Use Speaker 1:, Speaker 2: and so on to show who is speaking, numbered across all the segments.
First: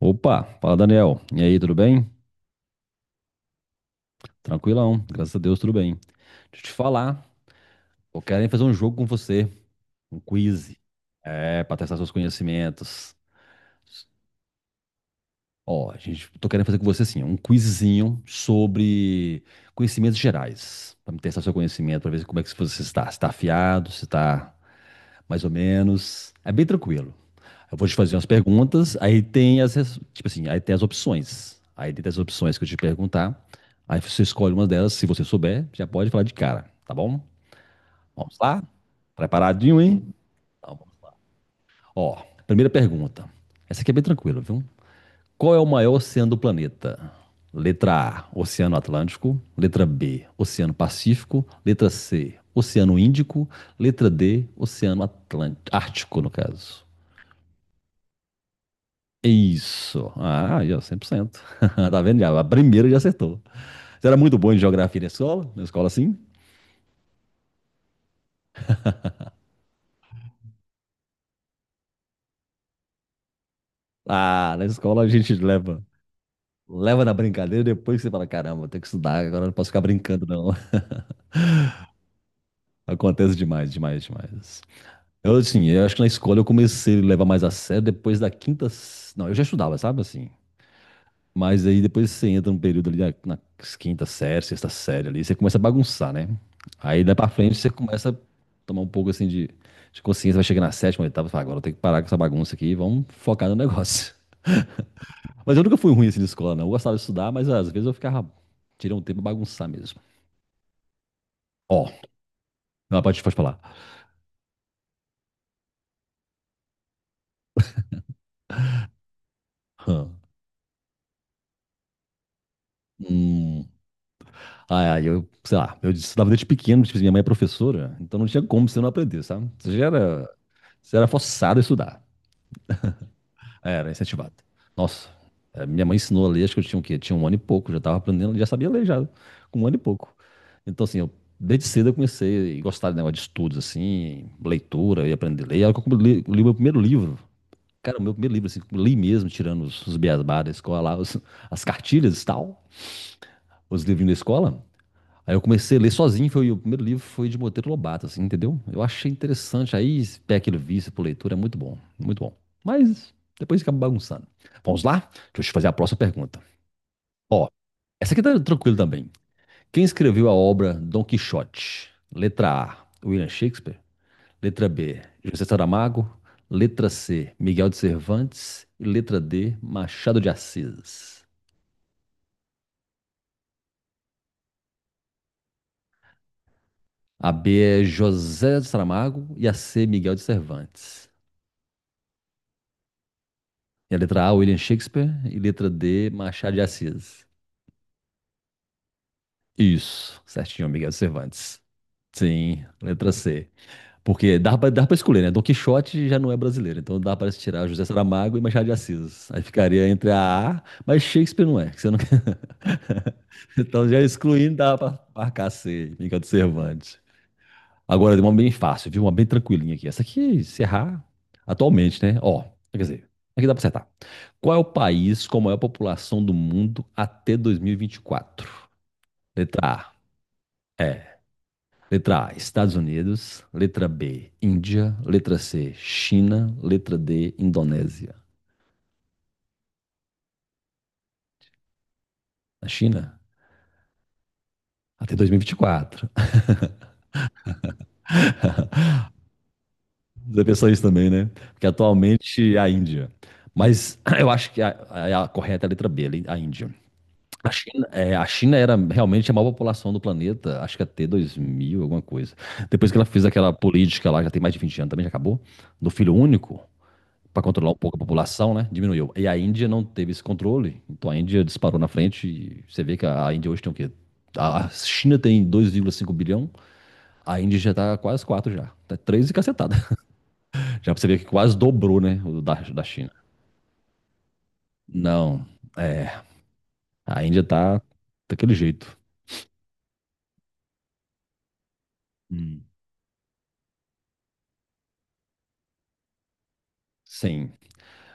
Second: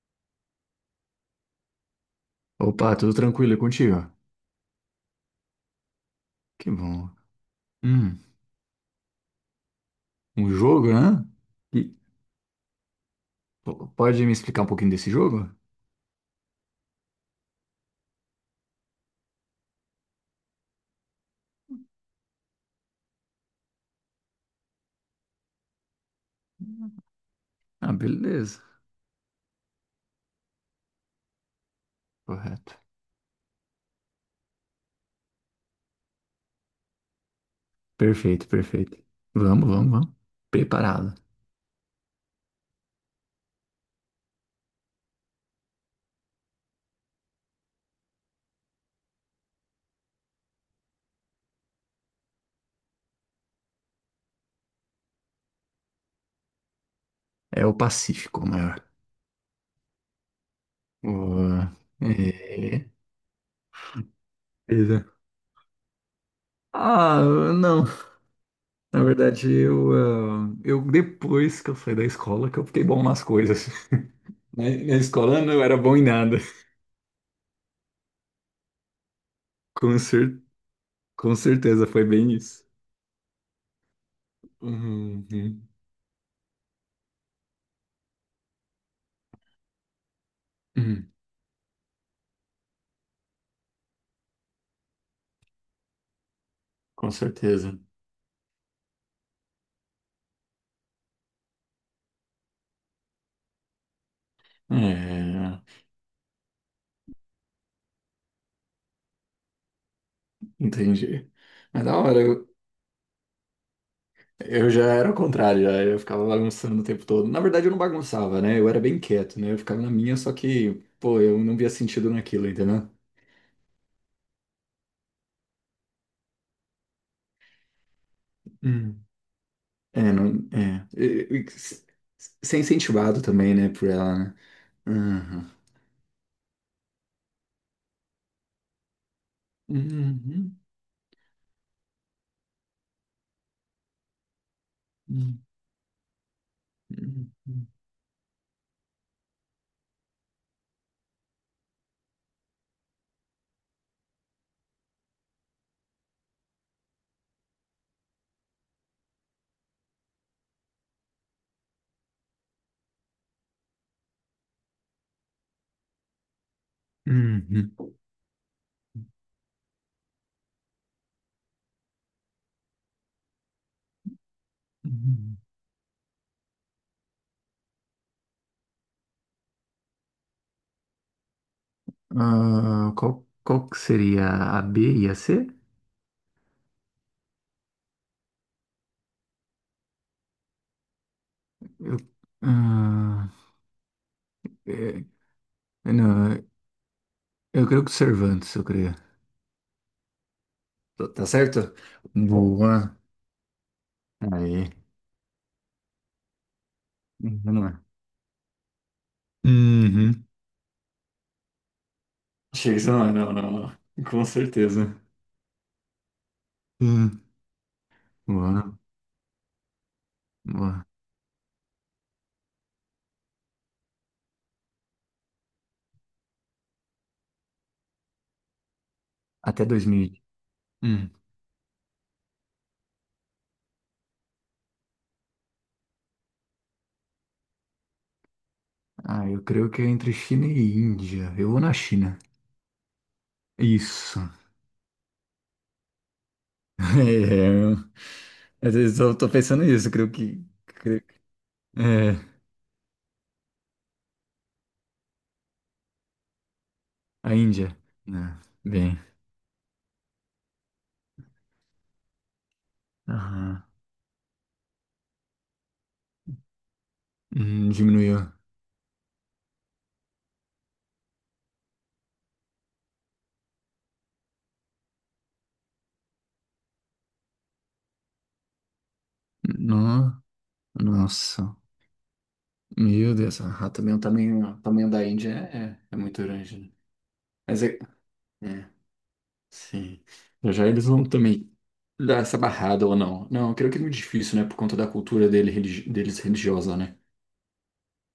Speaker 1: Opa, fala Daniel. E aí, tudo bem?
Speaker 2: Opa, tudo tranquilo e contigo?
Speaker 1: Tranquilão, graças a Deus, tudo bem. Deixa eu
Speaker 2: Que
Speaker 1: te
Speaker 2: bom.
Speaker 1: falar,
Speaker 2: Hum,
Speaker 1: eu quero fazer um jogo com você, um
Speaker 2: um
Speaker 1: quiz.
Speaker 2: jogo, né?
Speaker 1: É, pra
Speaker 2: E
Speaker 1: testar seus conhecimentos.
Speaker 2: pode me explicar um pouquinho desse jogo?
Speaker 1: Ó, gente, tô querendo fazer com você assim, um quizzinho sobre conhecimentos gerais, pra me testar seu conhecimento, pra ver como é que você está, se tá afiado, se tá mais ou menos. É bem tranquilo. Eu vou
Speaker 2: Ah,
Speaker 1: te fazer umas
Speaker 2: beleza.
Speaker 1: perguntas, aí tem as, tipo assim, aí tem as opções. Aí tem as opções que eu
Speaker 2: Correto.
Speaker 1: te perguntar. Aí você escolhe uma delas, se você souber, já pode falar de cara, tá bom? Vamos
Speaker 2: Perfeito,
Speaker 1: lá?
Speaker 2: perfeito. Vamos,
Speaker 1: Preparadinho,
Speaker 2: vamos, vamos.
Speaker 1: hein? Tá bom.
Speaker 2: Preparado.
Speaker 1: Ó, primeira pergunta. Essa aqui é bem tranquila, viu? Qual é o maior oceano do planeta? Letra A, Oceano Atlântico. Letra B, Oceano Pacífico. Letra C, Oceano Índico. Letra D, Oceano Atlântico, Ártico, no caso.
Speaker 2: É o Pacífico o maior.
Speaker 1: Isso. Ah, aí, ó, 100%.
Speaker 2: O-
Speaker 1: Tá vendo já? A primeira
Speaker 2: é-
Speaker 1: já acertou. Você era muito bom em geografia na
Speaker 2: Beleza.
Speaker 1: escola? Na escola, sim?
Speaker 2: Ah, não. Na verdade, eu depois que eu saí da escola que eu fiquei bom nas coisas.
Speaker 1: Ah, na
Speaker 2: Na
Speaker 1: escola a gente
Speaker 2: escola eu não era
Speaker 1: leva,
Speaker 2: bom em nada.
Speaker 1: leva na brincadeira depois que você fala, caramba, tenho que estudar, agora não posso ficar
Speaker 2: Com
Speaker 1: brincando,
Speaker 2: cer-
Speaker 1: não.
Speaker 2: com certeza foi bem isso.
Speaker 1: Acontece demais, demais, demais.
Speaker 2: Uhum.
Speaker 1: Eu, assim, eu acho que na escola eu comecei a levar mais a sério depois da quinta... Não, eu já estudava, sabe, assim...
Speaker 2: Hum,
Speaker 1: Mas aí depois você entra um período ali na, na quinta série, sexta série ali, você começa a bagunçar, né? Aí
Speaker 2: com
Speaker 1: daí pra frente você
Speaker 2: certeza.
Speaker 1: começa a tomar um pouco assim de consciência, vai chegar na sétima, oitava, e fala, agora eu tenho que parar com essa bagunça aqui e vamos focar no negócio. Mas
Speaker 2: É,
Speaker 1: eu nunca fui ruim assim de escola, não. Eu gostava de estudar, mas às vezes eu ficava, tirei um tempo pra bagunçar mesmo.
Speaker 2: entendi. Mas
Speaker 1: Ó,
Speaker 2: da hora,
Speaker 1: não, pode, pode falar.
Speaker 2: eu já era o contrário, já, eu ficava bagunçando o tempo todo. Na verdade, eu não bagunçava, né? Eu era bem quieto, né? Eu ficava na
Speaker 1: Hã.
Speaker 2: minha, só que, pô, eu não via sentido naquilo, entendeu?
Speaker 1: Hum. ai Aí eu, sei lá, eu estudava desde pequeno, tipo, minha mãe é professora, então não tinha como você não
Speaker 2: Hum.
Speaker 1: aprender, sabe? Você já
Speaker 2: É, não,
Speaker 1: era,
Speaker 2: é.
Speaker 1: você era forçado a estudar.
Speaker 2: Ser incentivado também, né, por
Speaker 1: Era
Speaker 2: ela,
Speaker 1: incentivado.
Speaker 2: né?
Speaker 1: Nossa,
Speaker 2: Uhum.
Speaker 1: é, minha mãe ensinou a ler, acho que eu tinha o quê? Tinha um ano e pouco, já tava aprendendo, já sabia ler já, com um ano e pouco.
Speaker 2: Uhum.
Speaker 1: Então, assim, eu, desde cedo eu comecei a gostar de negócio de estudos, assim, leitura e
Speaker 2: Uhum.
Speaker 1: aprender a ler. Aí eu li, li meu primeiro livro.
Speaker 2: Uhum.
Speaker 1: Cara, o meu primeiro livro, assim, que eu li mesmo, tirando os beabá da escola lá, as cartilhas e tal, os livrinhos da escola. Aí eu comecei a ler sozinho, foi o primeiro livro foi de Monteiro Lobato, assim, entendeu? Eu achei interessante, aí peguei aquele vício por leitura, é muito bom, muito bom. Mas depois fica bagunçando. Vamos lá? Deixa eu te fazer a próxima pergunta. Ó,
Speaker 2: Uhum.
Speaker 1: essa aqui tá tranquila também. Quem escreveu a obra Dom Quixote? Letra A, William Shakespeare. Letra B,
Speaker 2: Uhum.
Speaker 1: José Saramago. Letra C, Miguel de Cervantes. E letra D, Machado de Assis.
Speaker 2: Ah, qual, qual que seria a B e a C?
Speaker 1: A B é José Saramago e a C, Miguel de Cervantes.
Speaker 2: Eu, ah,
Speaker 1: E a letra A, William
Speaker 2: é,
Speaker 1: Shakespeare. E letra D,
Speaker 2: Não,
Speaker 1: Machado de Assis.
Speaker 2: eu creio que Cervantes, eu creio.
Speaker 1: Isso, certinho, Miguel
Speaker 2: Tá
Speaker 1: Cervantes.
Speaker 2: certo?
Speaker 1: Sim,
Speaker 2: Boa.
Speaker 1: letra C. Porque
Speaker 2: Aí.
Speaker 1: dá pra escolher, né? Dom Quixote já não é brasileiro, então dá pra se tirar
Speaker 2: Não é.
Speaker 1: José Saramago e Machado de Assis. Aí ficaria entre
Speaker 2: Uhum.
Speaker 1: a A, mas Shakespeare não é, que você não quer.
Speaker 2: Shakespeare não é, não, não,
Speaker 1: Então já
Speaker 2: não. Com
Speaker 1: excluindo, dá
Speaker 2: certeza.
Speaker 1: pra marcar C, Miguel de Cervantes.
Speaker 2: Hum,
Speaker 1: Agora, deu uma bem
Speaker 2: boa,
Speaker 1: fácil, viu? Uma bem tranquilinha aqui. Essa aqui, se
Speaker 2: boa.
Speaker 1: errar, atualmente, né? Ó, quer dizer, aqui dá pra acertar. Qual é o país com a maior população do mundo até 2024?
Speaker 2: Até
Speaker 1: Letra A,
Speaker 2: 2000. Hum.
Speaker 1: é. Letra A, Estados Unidos. Letra B, Índia. Letra C, China. Letra D, Indonésia.
Speaker 2: Ah, eu creio que é entre China e Índia. Eu vou na China.
Speaker 1: A China?
Speaker 2: Isso.
Speaker 1: Até 2024.
Speaker 2: É, eu- às vezes eu tô pensando nisso,
Speaker 1: Você pensou isso também, né? Porque
Speaker 2: É,
Speaker 1: atualmente é a Índia. Mas eu acho que a correta é a letra B, a Índia.
Speaker 2: a
Speaker 1: A
Speaker 2: Índia.
Speaker 1: China, é, a
Speaker 2: Né?
Speaker 1: China era
Speaker 2: Bem.
Speaker 1: realmente a maior população do planeta, acho que até 2000 alguma coisa. Depois que ela fez aquela
Speaker 2: Aham.
Speaker 1: política lá, já tem mais de 20 anos também, já acabou, do filho único, para controlar um pouco a
Speaker 2: Diminuiu.
Speaker 1: população, né? Diminuiu. E a Índia não teve esse controle, então a Índia disparou na frente e você vê que a Índia hoje tem o quê? A China tem 2,5 bilhão, a Índia já tá quase 4 já. Tá 3 e cacetada.
Speaker 2: No,
Speaker 1: Já pra você ver que quase
Speaker 2: nossa.
Speaker 1: dobrou, né, o da, da China.
Speaker 2: Meu Deus, ah, também o tamanho da Índia
Speaker 1: Não,
Speaker 2: é
Speaker 1: é,
Speaker 2: muito grande, né?
Speaker 1: a Índia
Speaker 2: Mas é,
Speaker 1: tá daquele
Speaker 2: é,
Speaker 1: jeito.
Speaker 2: sim. Já já eles vão também dar essa
Speaker 1: Hum.
Speaker 2: barrada ou não. Não, eu creio que é muito difícil, né? Por conta da cultura dele, deles religiosa, né?
Speaker 1: Sim.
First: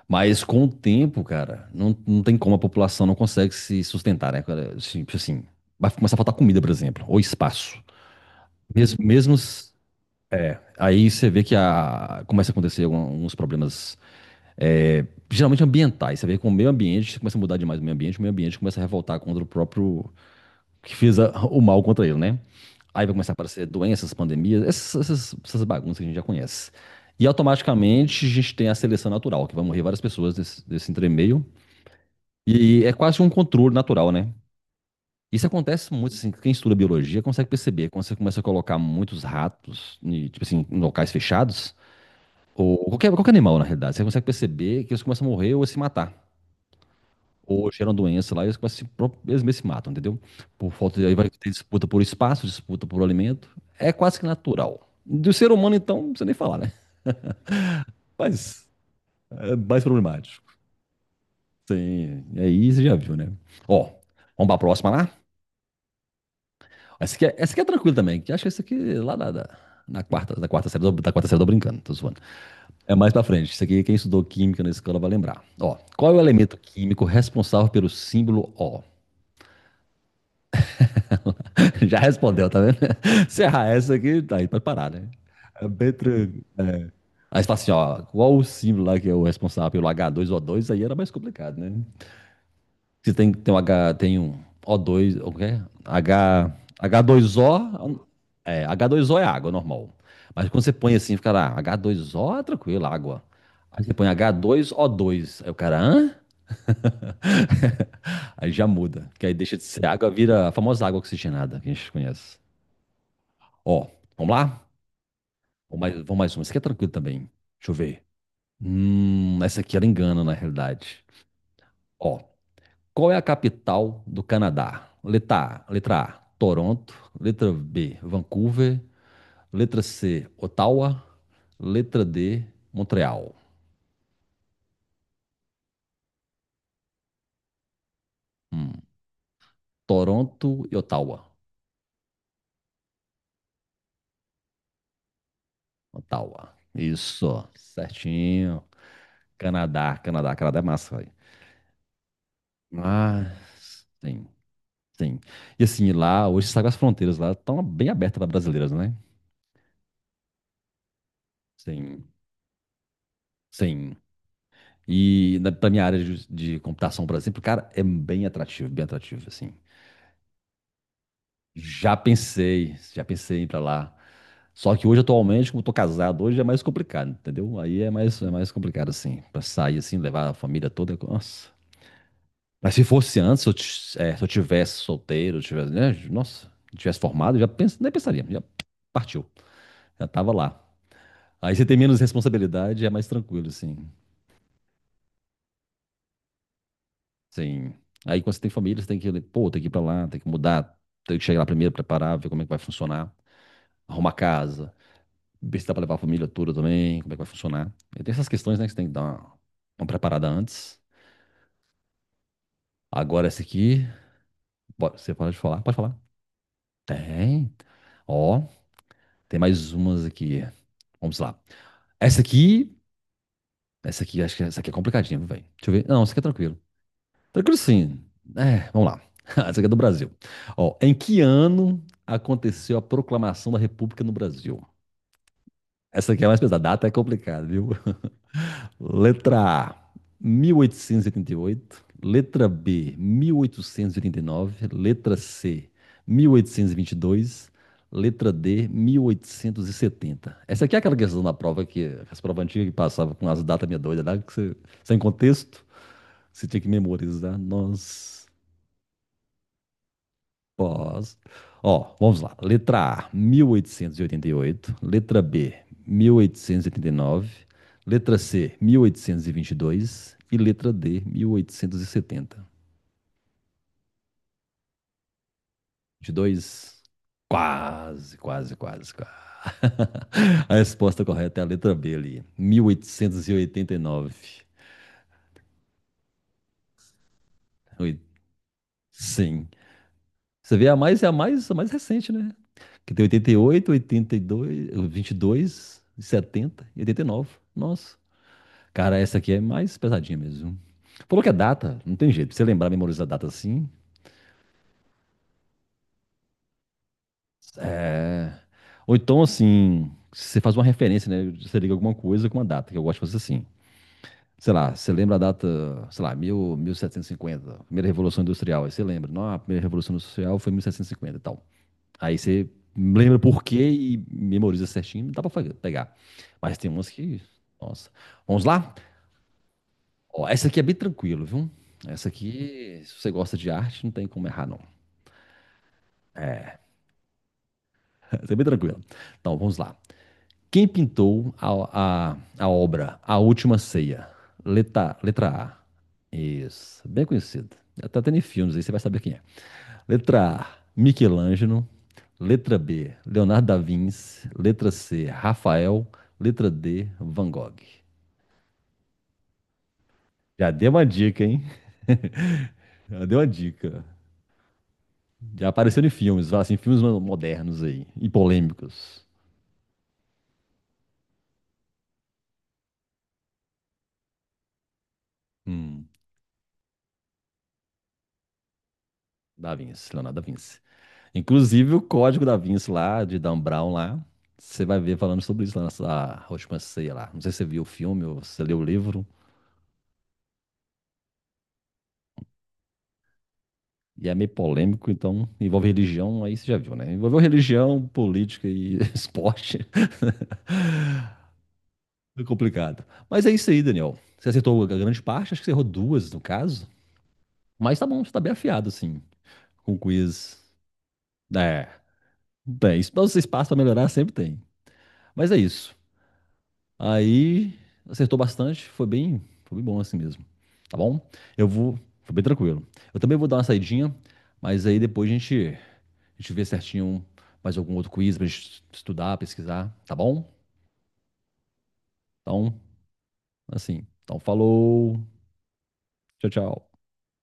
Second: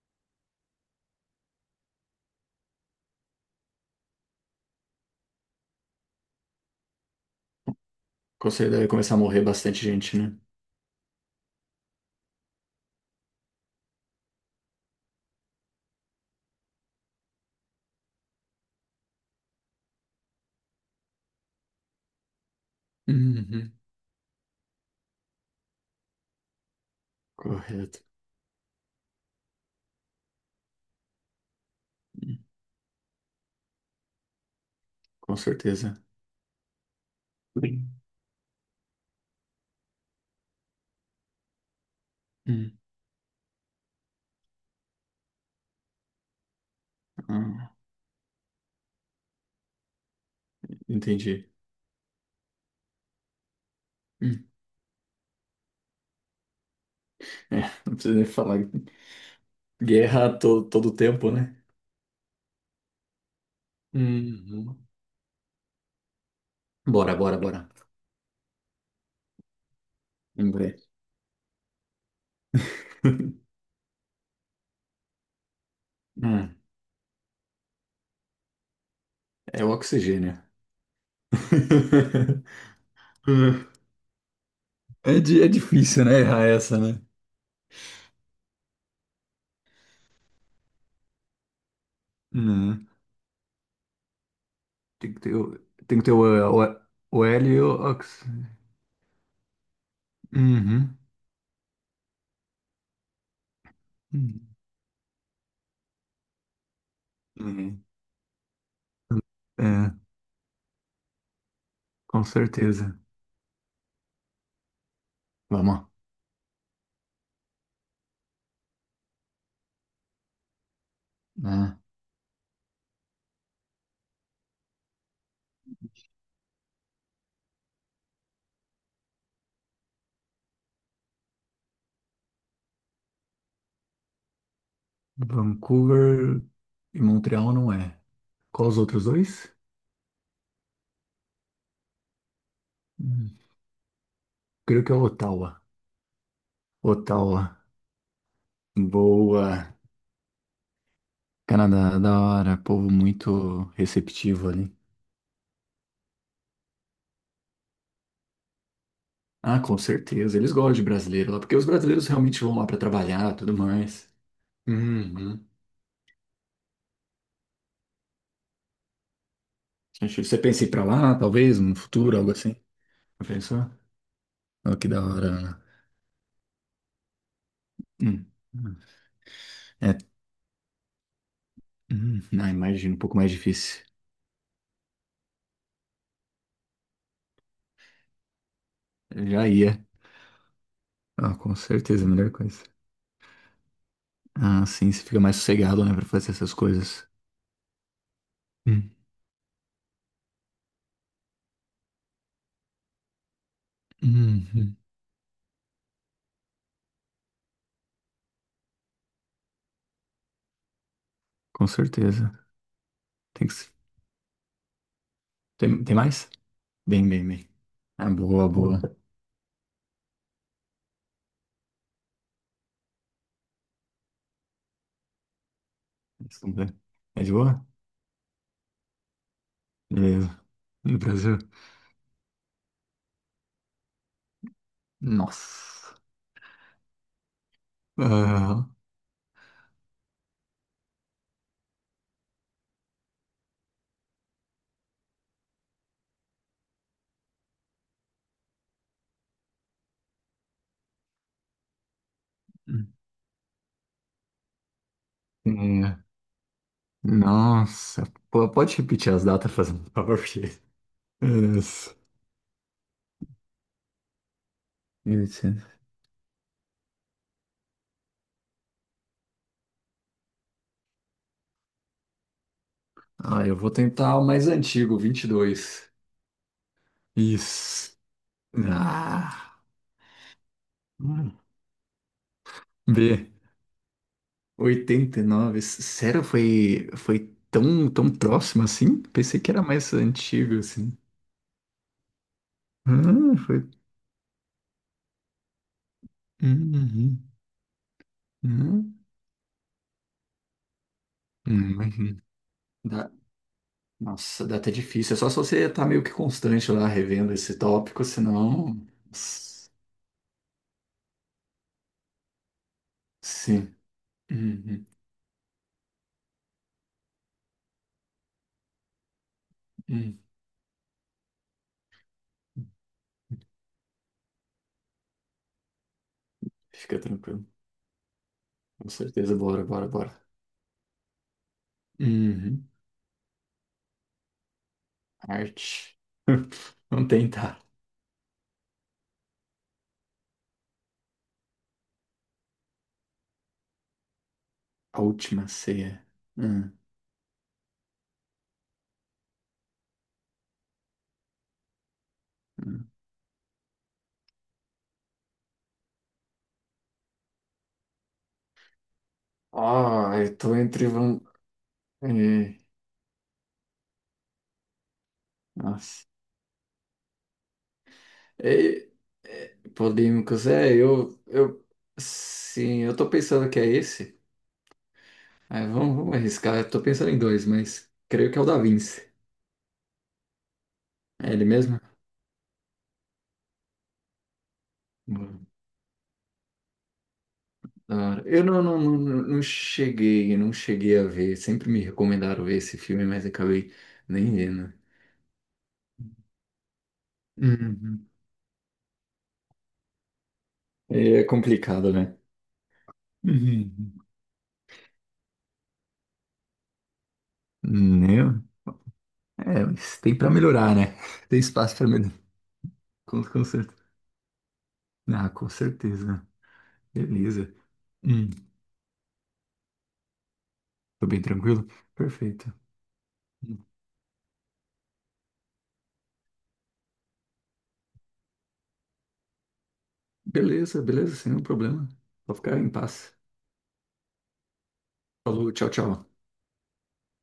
Speaker 1: Mas com o tempo, cara, não, não tem como a população não consegue se sustentar, né? Cara? Assim, tipo assim, vai começar a faltar comida, por exemplo, ou espaço.
Speaker 2: Com certeza deve
Speaker 1: Mesmo,
Speaker 2: começar a
Speaker 1: mesmo
Speaker 2: morrer
Speaker 1: s-
Speaker 2: bastante gente, né?
Speaker 1: aí você vê que a, começa a acontecer alguns problemas, é, geralmente ambientais. Você vê que com o meio ambiente começa a mudar demais o meio ambiente começa a revoltar contra o próprio que fez o mal contra ele, né? Aí vai começar a aparecer
Speaker 2: Uhum.
Speaker 1: doenças, pandemias, essas bagunças que a gente já conhece. E
Speaker 2: Correto.
Speaker 1: automaticamente a gente tem a seleção natural, que vai morrer várias pessoas desse, desse entremeio.
Speaker 2: Hum,
Speaker 1: E é quase um controle natural, né?
Speaker 2: Com
Speaker 1: Isso acontece
Speaker 2: certeza.
Speaker 1: muito, assim, quem estuda biologia consegue perceber,
Speaker 2: Sim.
Speaker 1: quando você começa a colocar muitos ratos, e, tipo assim, em locais fechados, ou
Speaker 2: Hum,
Speaker 1: qualquer, qualquer animal, na realidade, você consegue perceber que eles começam a morrer ou a se matar. Ou
Speaker 2: ah,
Speaker 1: geram doença lá e eles, começam a se, eles mesmos se matam, entendeu? Por falta de, aí vai
Speaker 2: entendi.
Speaker 1: ter disputa por espaço, disputa por alimento. É quase que
Speaker 2: Hum,
Speaker 1: natural. Do ser humano, então, não precisa nem falar, né?
Speaker 2: É, não precisa nem falar.
Speaker 1: Mas é mais problemático.
Speaker 2: Todo tempo, né?
Speaker 1: Sim, aí você já viu, né? Ó, vamos pra
Speaker 2: Uhum.
Speaker 1: próxima lá?
Speaker 2: Bora, bora,
Speaker 1: Essa aqui é
Speaker 2: bora.
Speaker 1: tranquila também, que acho que essa aqui lá na quarta,
Speaker 2: Lembrei.
Speaker 1: da quarta série, tô brincando, tô zoando. É mais pra frente. Isso aqui, quem estudou química na escola vai lembrar. Ó, qual é o
Speaker 2: Hum,
Speaker 1: elemento químico responsável pelo símbolo O?
Speaker 2: é o oxigênio.
Speaker 1: Já respondeu, tá vendo? Se errar essa aqui, tá aí, pode parar, né?
Speaker 2: É
Speaker 1: É bem
Speaker 2: difícil, né?
Speaker 1: tranquilo.
Speaker 2: Errar essa, né?
Speaker 1: Aí você fala assim, ó, qual o símbolo lá que é o responsável pelo h dois o dois? Aí era mais complicado, né?
Speaker 2: Né?
Speaker 1: Que tem, tem um H, tem um o
Speaker 2: Tem
Speaker 1: dois
Speaker 2: que
Speaker 1: o
Speaker 2: ter, o-
Speaker 1: quê?
Speaker 2: tem que ter
Speaker 1: H,
Speaker 2: o, o L e o
Speaker 1: H2O,
Speaker 2: Ox.
Speaker 1: é, h dois o é água normal. Mas quando você põe
Speaker 2: Uhum.
Speaker 1: assim, fica lá, h dois o é tranquilo, água. Aí você põe h
Speaker 2: Hum.
Speaker 1: dois o dois aí o cara, hã?
Speaker 2: Uhum.
Speaker 1: Aí já muda, que aí deixa de ser
Speaker 2: É,
Speaker 1: água, vira a famosa água oxigenada que a gente
Speaker 2: com
Speaker 1: conhece.
Speaker 2: certeza.
Speaker 1: Ó, vamos lá?
Speaker 2: Vamos.
Speaker 1: Vamos mais uma. Essa aqui é tranquilo também. Deixa eu ver. Essa aqui ela engana na realidade.
Speaker 2: Lá.
Speaker 1: Ó, qual é a capital do Canadá? Letra A, Toronto. Letra B, Vancouver. Letra C, Ottawa. Letra D, Montreal.
Speaker 2: Vancouver e Montreal não é. Qual os
Speaker 1: Hum,
Speaker 2: outros dois?
Speaker 1: Toronto e Ottawa.
Speaker 2: Hum. Creio que é Ottawa.
Speaker 1: Ottawa.
Speaker 2: Ottawa.
Speaker 1: Isso, certinho.
Speaker 2: Boa.
Speaker 1: Canadá, Canadá, Canadá é massa, velho.
Speaker 2: Canadá, da hora. Povo muito
Speaker 1: Mas, sim,
Speaker 2: receptivo ali.
Speaker 1: sim. E assim, lá, hoje você sabe as fronteiras lá estão bem abertas para brasileiras, né?
Speaker 2: Ah, com certeza. Eles gostam de brasileiro lá, porque os brasileiros
Speaker 1: Sim,
Speaker 2: realmente vão lá para trabalhar, tudo
Speaker 1: sim.
Speaker 2: mais.
Speaker 1: E
Speaker 2: Uhum.
Speaker 1: na, pra minha área de computação, por exemplo, cara, é bem atrativo, assim.
Speaker 2: Acho que você pensa em ir para lá, talvez, no futuro, algo assim?
Speaker 1: Já
Speaker 2: Já
Speaker 1: pensei em ir pra
Speaker 2: pensou?
Speaker 1: lá. Só
Speaker 2: Oh,
Speaker 1: que
Speaker 2: que da
Speaker 1: hoje,
Speaker 2: hora,
Speaker 1: atualmente,
Speaker 2: Ana.
Speaker 1: como eu tô casado, hoje é mais complicado, entendeu? Aí
Speaker 2: Hum.
Speaker 1: é mais complicado, assim, pra sair, assim,
Speaker 2: É,
Speaker 1: levar a família toda. Nossa.
Speaker 2: ah,
Speaker 1: Mas se
Speaker 2: imagino, um pouco
Speaker 1: fosse
Speaker 2: mais
Speaker 1: antes, se eu,
Speaker 2: difícil.
Speaker 1: é, se eu tivesse solteiro, eu tivesse, né? Nossa, tivesse formado, eu já nem pensaria, já partiu,
Speaker 2: Eu já ia.
Speaker 1: já tava lá.
Speaker 2: Ah,
Speaker 1: Aí
Speaker 2: com
Speaker 1: você tem menos
Speaker 2: certeza, a melhor coisa.
Speaker 1: responsabilidade, é mais tranquilo, assim.
Speaker 2: Ah, sim, você fica mais sossegado, né, pra fazer essas coisas.
Speaker 1: Sim. Aí quando você tem família, você
Speaker 2: Hum.
Speaker 1: tem que, pô, tem que ir pra lá, tem que mudar, tem que chegar lá primeiro, preparar, ver como é que vai funcionar, arrumar casa.
Speaker 2: Uhum.
Speaker 1: Ver se dá pra levar a família toda também, como é que vai funcionar. E tem essas questões, né, que você tem que dar uma preparada antes.
Speaker 2: Com certeza.
Speaker 1: Agora essa
Speaker 2: Tem que... se-
Speaker 1: aqui, você pode falar? Pode
Speaker 2: Tem, tem
Speaker 1: falar.
Speaker 2: mais? Bem, bem, bem.
Speaker 1: Tem.
Speaker 2: Ah,
Speaker 1: Ó,
Speaker 2: boa, boa.
Speaker 1: tem mais umas aqui. Vamos lá. Essa aqui, essa aqui, acho que essa aqui é complicadinha, viu, velho. Deixa eu ver. Não, essa aqui é
Speaker 2: Isso
Speaker 1: tranquilo.
Speaker 2: né? É de
Speaker 1: Tranquilo
Speaker 2: boa?
Speaker 1: sim. É, vamos lá. Essa aqui é do Brasil.
Speaker 2: Beleza.
Speaker 1: Ó, em
Speaker 2: No
Speaker 1: que
Speaker 2: Brasil?
Speaker 1: ano aconteceu a proclamação da República no Brasil?
Speaker 2: Nossa.
Speaker 1: Essa aqui é mais pesada. A data é complicada, viu?
Speaker 2: Aham.
Speaker 1: Letra A, 1888. Letra B, 1889. Letra C, 1822. Letra D, 1870. Essa aqui é aquela questão da prova que as provas antigas que passavam com as datas meia doida, né? Sem contexto,
Speaker 2: Hum. É.
Speaker 1: você tinha que memorizar.
Speaker 2: Nossa.
Speaker 1: Nossa.
Speaker 2: Pô, pode repetir as datas, fazendo um favor?
Speaker 1: Posso.
Speaker 2: Nossa.
Speaker 1: Ó, vamos lá. Letra A, mil oitocentos e oitenta e oito. Letra
Speaker 2: Isso.
Speaker 1: B, 1889. Letra C, mil oitocentos e vinte e dois. E letra D, 1870.
Speaker 2: Ah, eu vou tentar o mais antigo, vinte e dois.
Speaker 1: Vinte e dois,
Speaker 2: Isso.
Speaker 1: quase, quase, quase, quase.
Speaker 2: Ah.
Speaker 1: A resposta
Speaker 2: Hum.
Speaker 1: correta é a letra B ali, mil oitocentos e
Speaker 2: B.
Speaker 1: e oitenta e nove.
Speaker 2: 89. Sério, foi, foi tão,
Speaker 1: Oi,
Speaker 2: tão próximo assim? Pensei
Speaker 1: sim.
Speaker 2: que era mais
Speaker 1: Você
Speaker 2: antigo
Speaker 1: vê
Speaker 2: assim.
Speaker 1: é a mais recente, né? Que tem oitenta
Speaker 2: Ah,
Speaker 1: e
Speaker 2: foi.
Speaker 1: oito, oitenta e dois, dois, vinte e setenta, e oitenta e
Speaker 2: Uhum.
Speaker 1: nove. Nossa. Cara,
Speaker 2: Uhum.
Speaker 1: essa aqui é mais pesadinha mesmo. Falou que é
Speaker 2: Uhum.
Speaker 1: data, não tem
Speaker 2: Imagina.
Speaker 1: jeito. Pra você lembrar, memorizar a data assim.
Speaker 2: Nossa, dá até difícil. É só se você tá meio que constante lá revendo esse tópico, senão.
Speaker 1: Ou então,
Speaker 2: s-
Speaker 1: assim, você faz uma referência, né? Você liga alguma coisa com uma data, que eu gosto de fazer assim.
Speaker 2: Sim.
Speaker 1: Sei lá,
Speaker 2: Uhum,
Speaker 1: você lembra a data, sei lá, 1000, 1750, primeira Revolução Industrial. Aí você lembra, não, a primeira Revolução
Speaker 2: uhum.
Speaker 1: Industrial foi 1750 e cinquenta e tal. Aí você lembra por quê e memoriza certinho, dá pra pegar. Mas tem umas
Speaker 2: Fica
Speaker 1: que,
Speaker 2: tranquilo.
Speaker 1: nossa. Vamos lá?
Speaker 2: Com certeza. Bora, bora, bora.
Speaker 1: Ó, essa aqui é bem tranquilo, viu? Essa
Speaker 2: Uhum.
Speaker 1: aqui, se você gosta de arte, não tem como errar, não.
Speaker 2: Arte. Vamos tentar.
Speaker 1: Essa é bem tranquila. Então, vamos lá. Quem pintou a obra A Última Ceia? Letra,
Speaker 2: A
Speaker 1: letra
Speaker 2: última
Speaker 1: A.
Speaker 2: ceia. Hum,
Speaker 1: Isso, bem conhecido. Tá tendo em filmes aí, você vai saber quem é. Letra A, Michelangelo. Letra
Speaker 2: hum.
Speaker 1: B, Leonardo da Vinci. Letra C, Rafael. Letra D, Van Gogh.
Speaker 2: Ah, eu
Speaker 1: Já
Speaker 2: tô
Speaker 1: deu uma
Speaker 2: entre. Van-
Speaker 1: dica, hein?
Speaker 2: eh,
Speaker 1: Já deu uma dica. Já apareceu em
Speaker 2: Nossa.
Speaker 1: filmes, assim, filmes modernos aí, e
Speaker 2: Eh,
Speaker 1: polêmicos.
Speaker 2: polêmicos. É, eu, eu. Sim, eu tô pensando que é esse. Ah,
Speaker 1: Hum,
Speaker 2: vamos, vamos arriscar. Eu tô pensando em dois, mas creio que é o da Vinci.
Speaker 1: da Vinci, Leonardo da Vinci.
Speaker 2: É ele
Speaker 1: Inclusive
Speaker 2: mesmo?
Speaker 1: o código da Vinci lá, de Dan Brown lá, você vai ver falando sobre
Speaker 2: Boa.
Speaker 1: isso lá nessa última ceia lá. Não sei se você viu o
Speaker 2: Da
Speaker 1: filme ou
Speaker 2: hora.
Speaker 1: se você
Speaker 2: Eu
Speaker 1: leu
Speaker 2: não,
Speaker 1: o
Speaker 2: não, não,
Speaker 1: livro,
Speaker 2: não cheguei, não cheguei a ver. Sempre me recomendaram ver esse filme, mas acabei
Speaker 1: e é meio
Speaker 2: nem vendo.
Speaker 1: polêmico, então envolve religião, aí você já viu, né? Envolveu religião,
Speaker 2: Uhum.
Speaker 1: política e esporte,
Speaker 2: É complicado, né?
Speaker 1: é complicado. Mas é isso aí,
Speaker 2: Uhum.
Speaker 1: Daniel. Você acertou a grande parte, acho que você errou duas no caso, mas tá bom, você tá bem
Speaker 2: Não.
Speaker 1: afiado assim,
Speaker 2: É,
Speaker 1: com o
Speaker 2: mas tem pra
Speaker 1: quiz.
Speaker 2: melhorar, né? Tem
Speaker 1: É,
Speaker 2: espaço pra melhorar.
Speaker 1: bem, isso pra vocês
Speaker 2: Com
Speaker 1: passam pra
Speaker 2: certeza.
Speaker 1: melhorar, sempre tem.
Speaker 2: Ah,
Speaker 1: Mas é
Speaker 2: com
Speaker 1: isso.
Speaker 2: certeza. Beleza.
Speaker 1: Aí acertou
Speaker 2: Hum.
Speaker 1: bastante, foi bem bom assim mesmo. Tá bom?
Speaker 2: Tô bem
Speaker 1: Eu
Speaker 2: tranquilo?
Speaker 1: vou, foi bem
Speaker 2: Perfeito.
Speaker 1: tranquilo. Eu também vou dar uma saidinha, mas aí depois a gente vê certinho mais algum outro quiz pra gente estudar, pesquisar, tá bom?
Speaker 2: Beleza, beleza, sem nenhum problema. Vou ficar
Speaker 1: Então,
Speaker 2: em paz.
Speaker 1: assim, então falou.
Speaker 2: Falou, tchau, tchau.
Speaker 1: Tchau, tchau.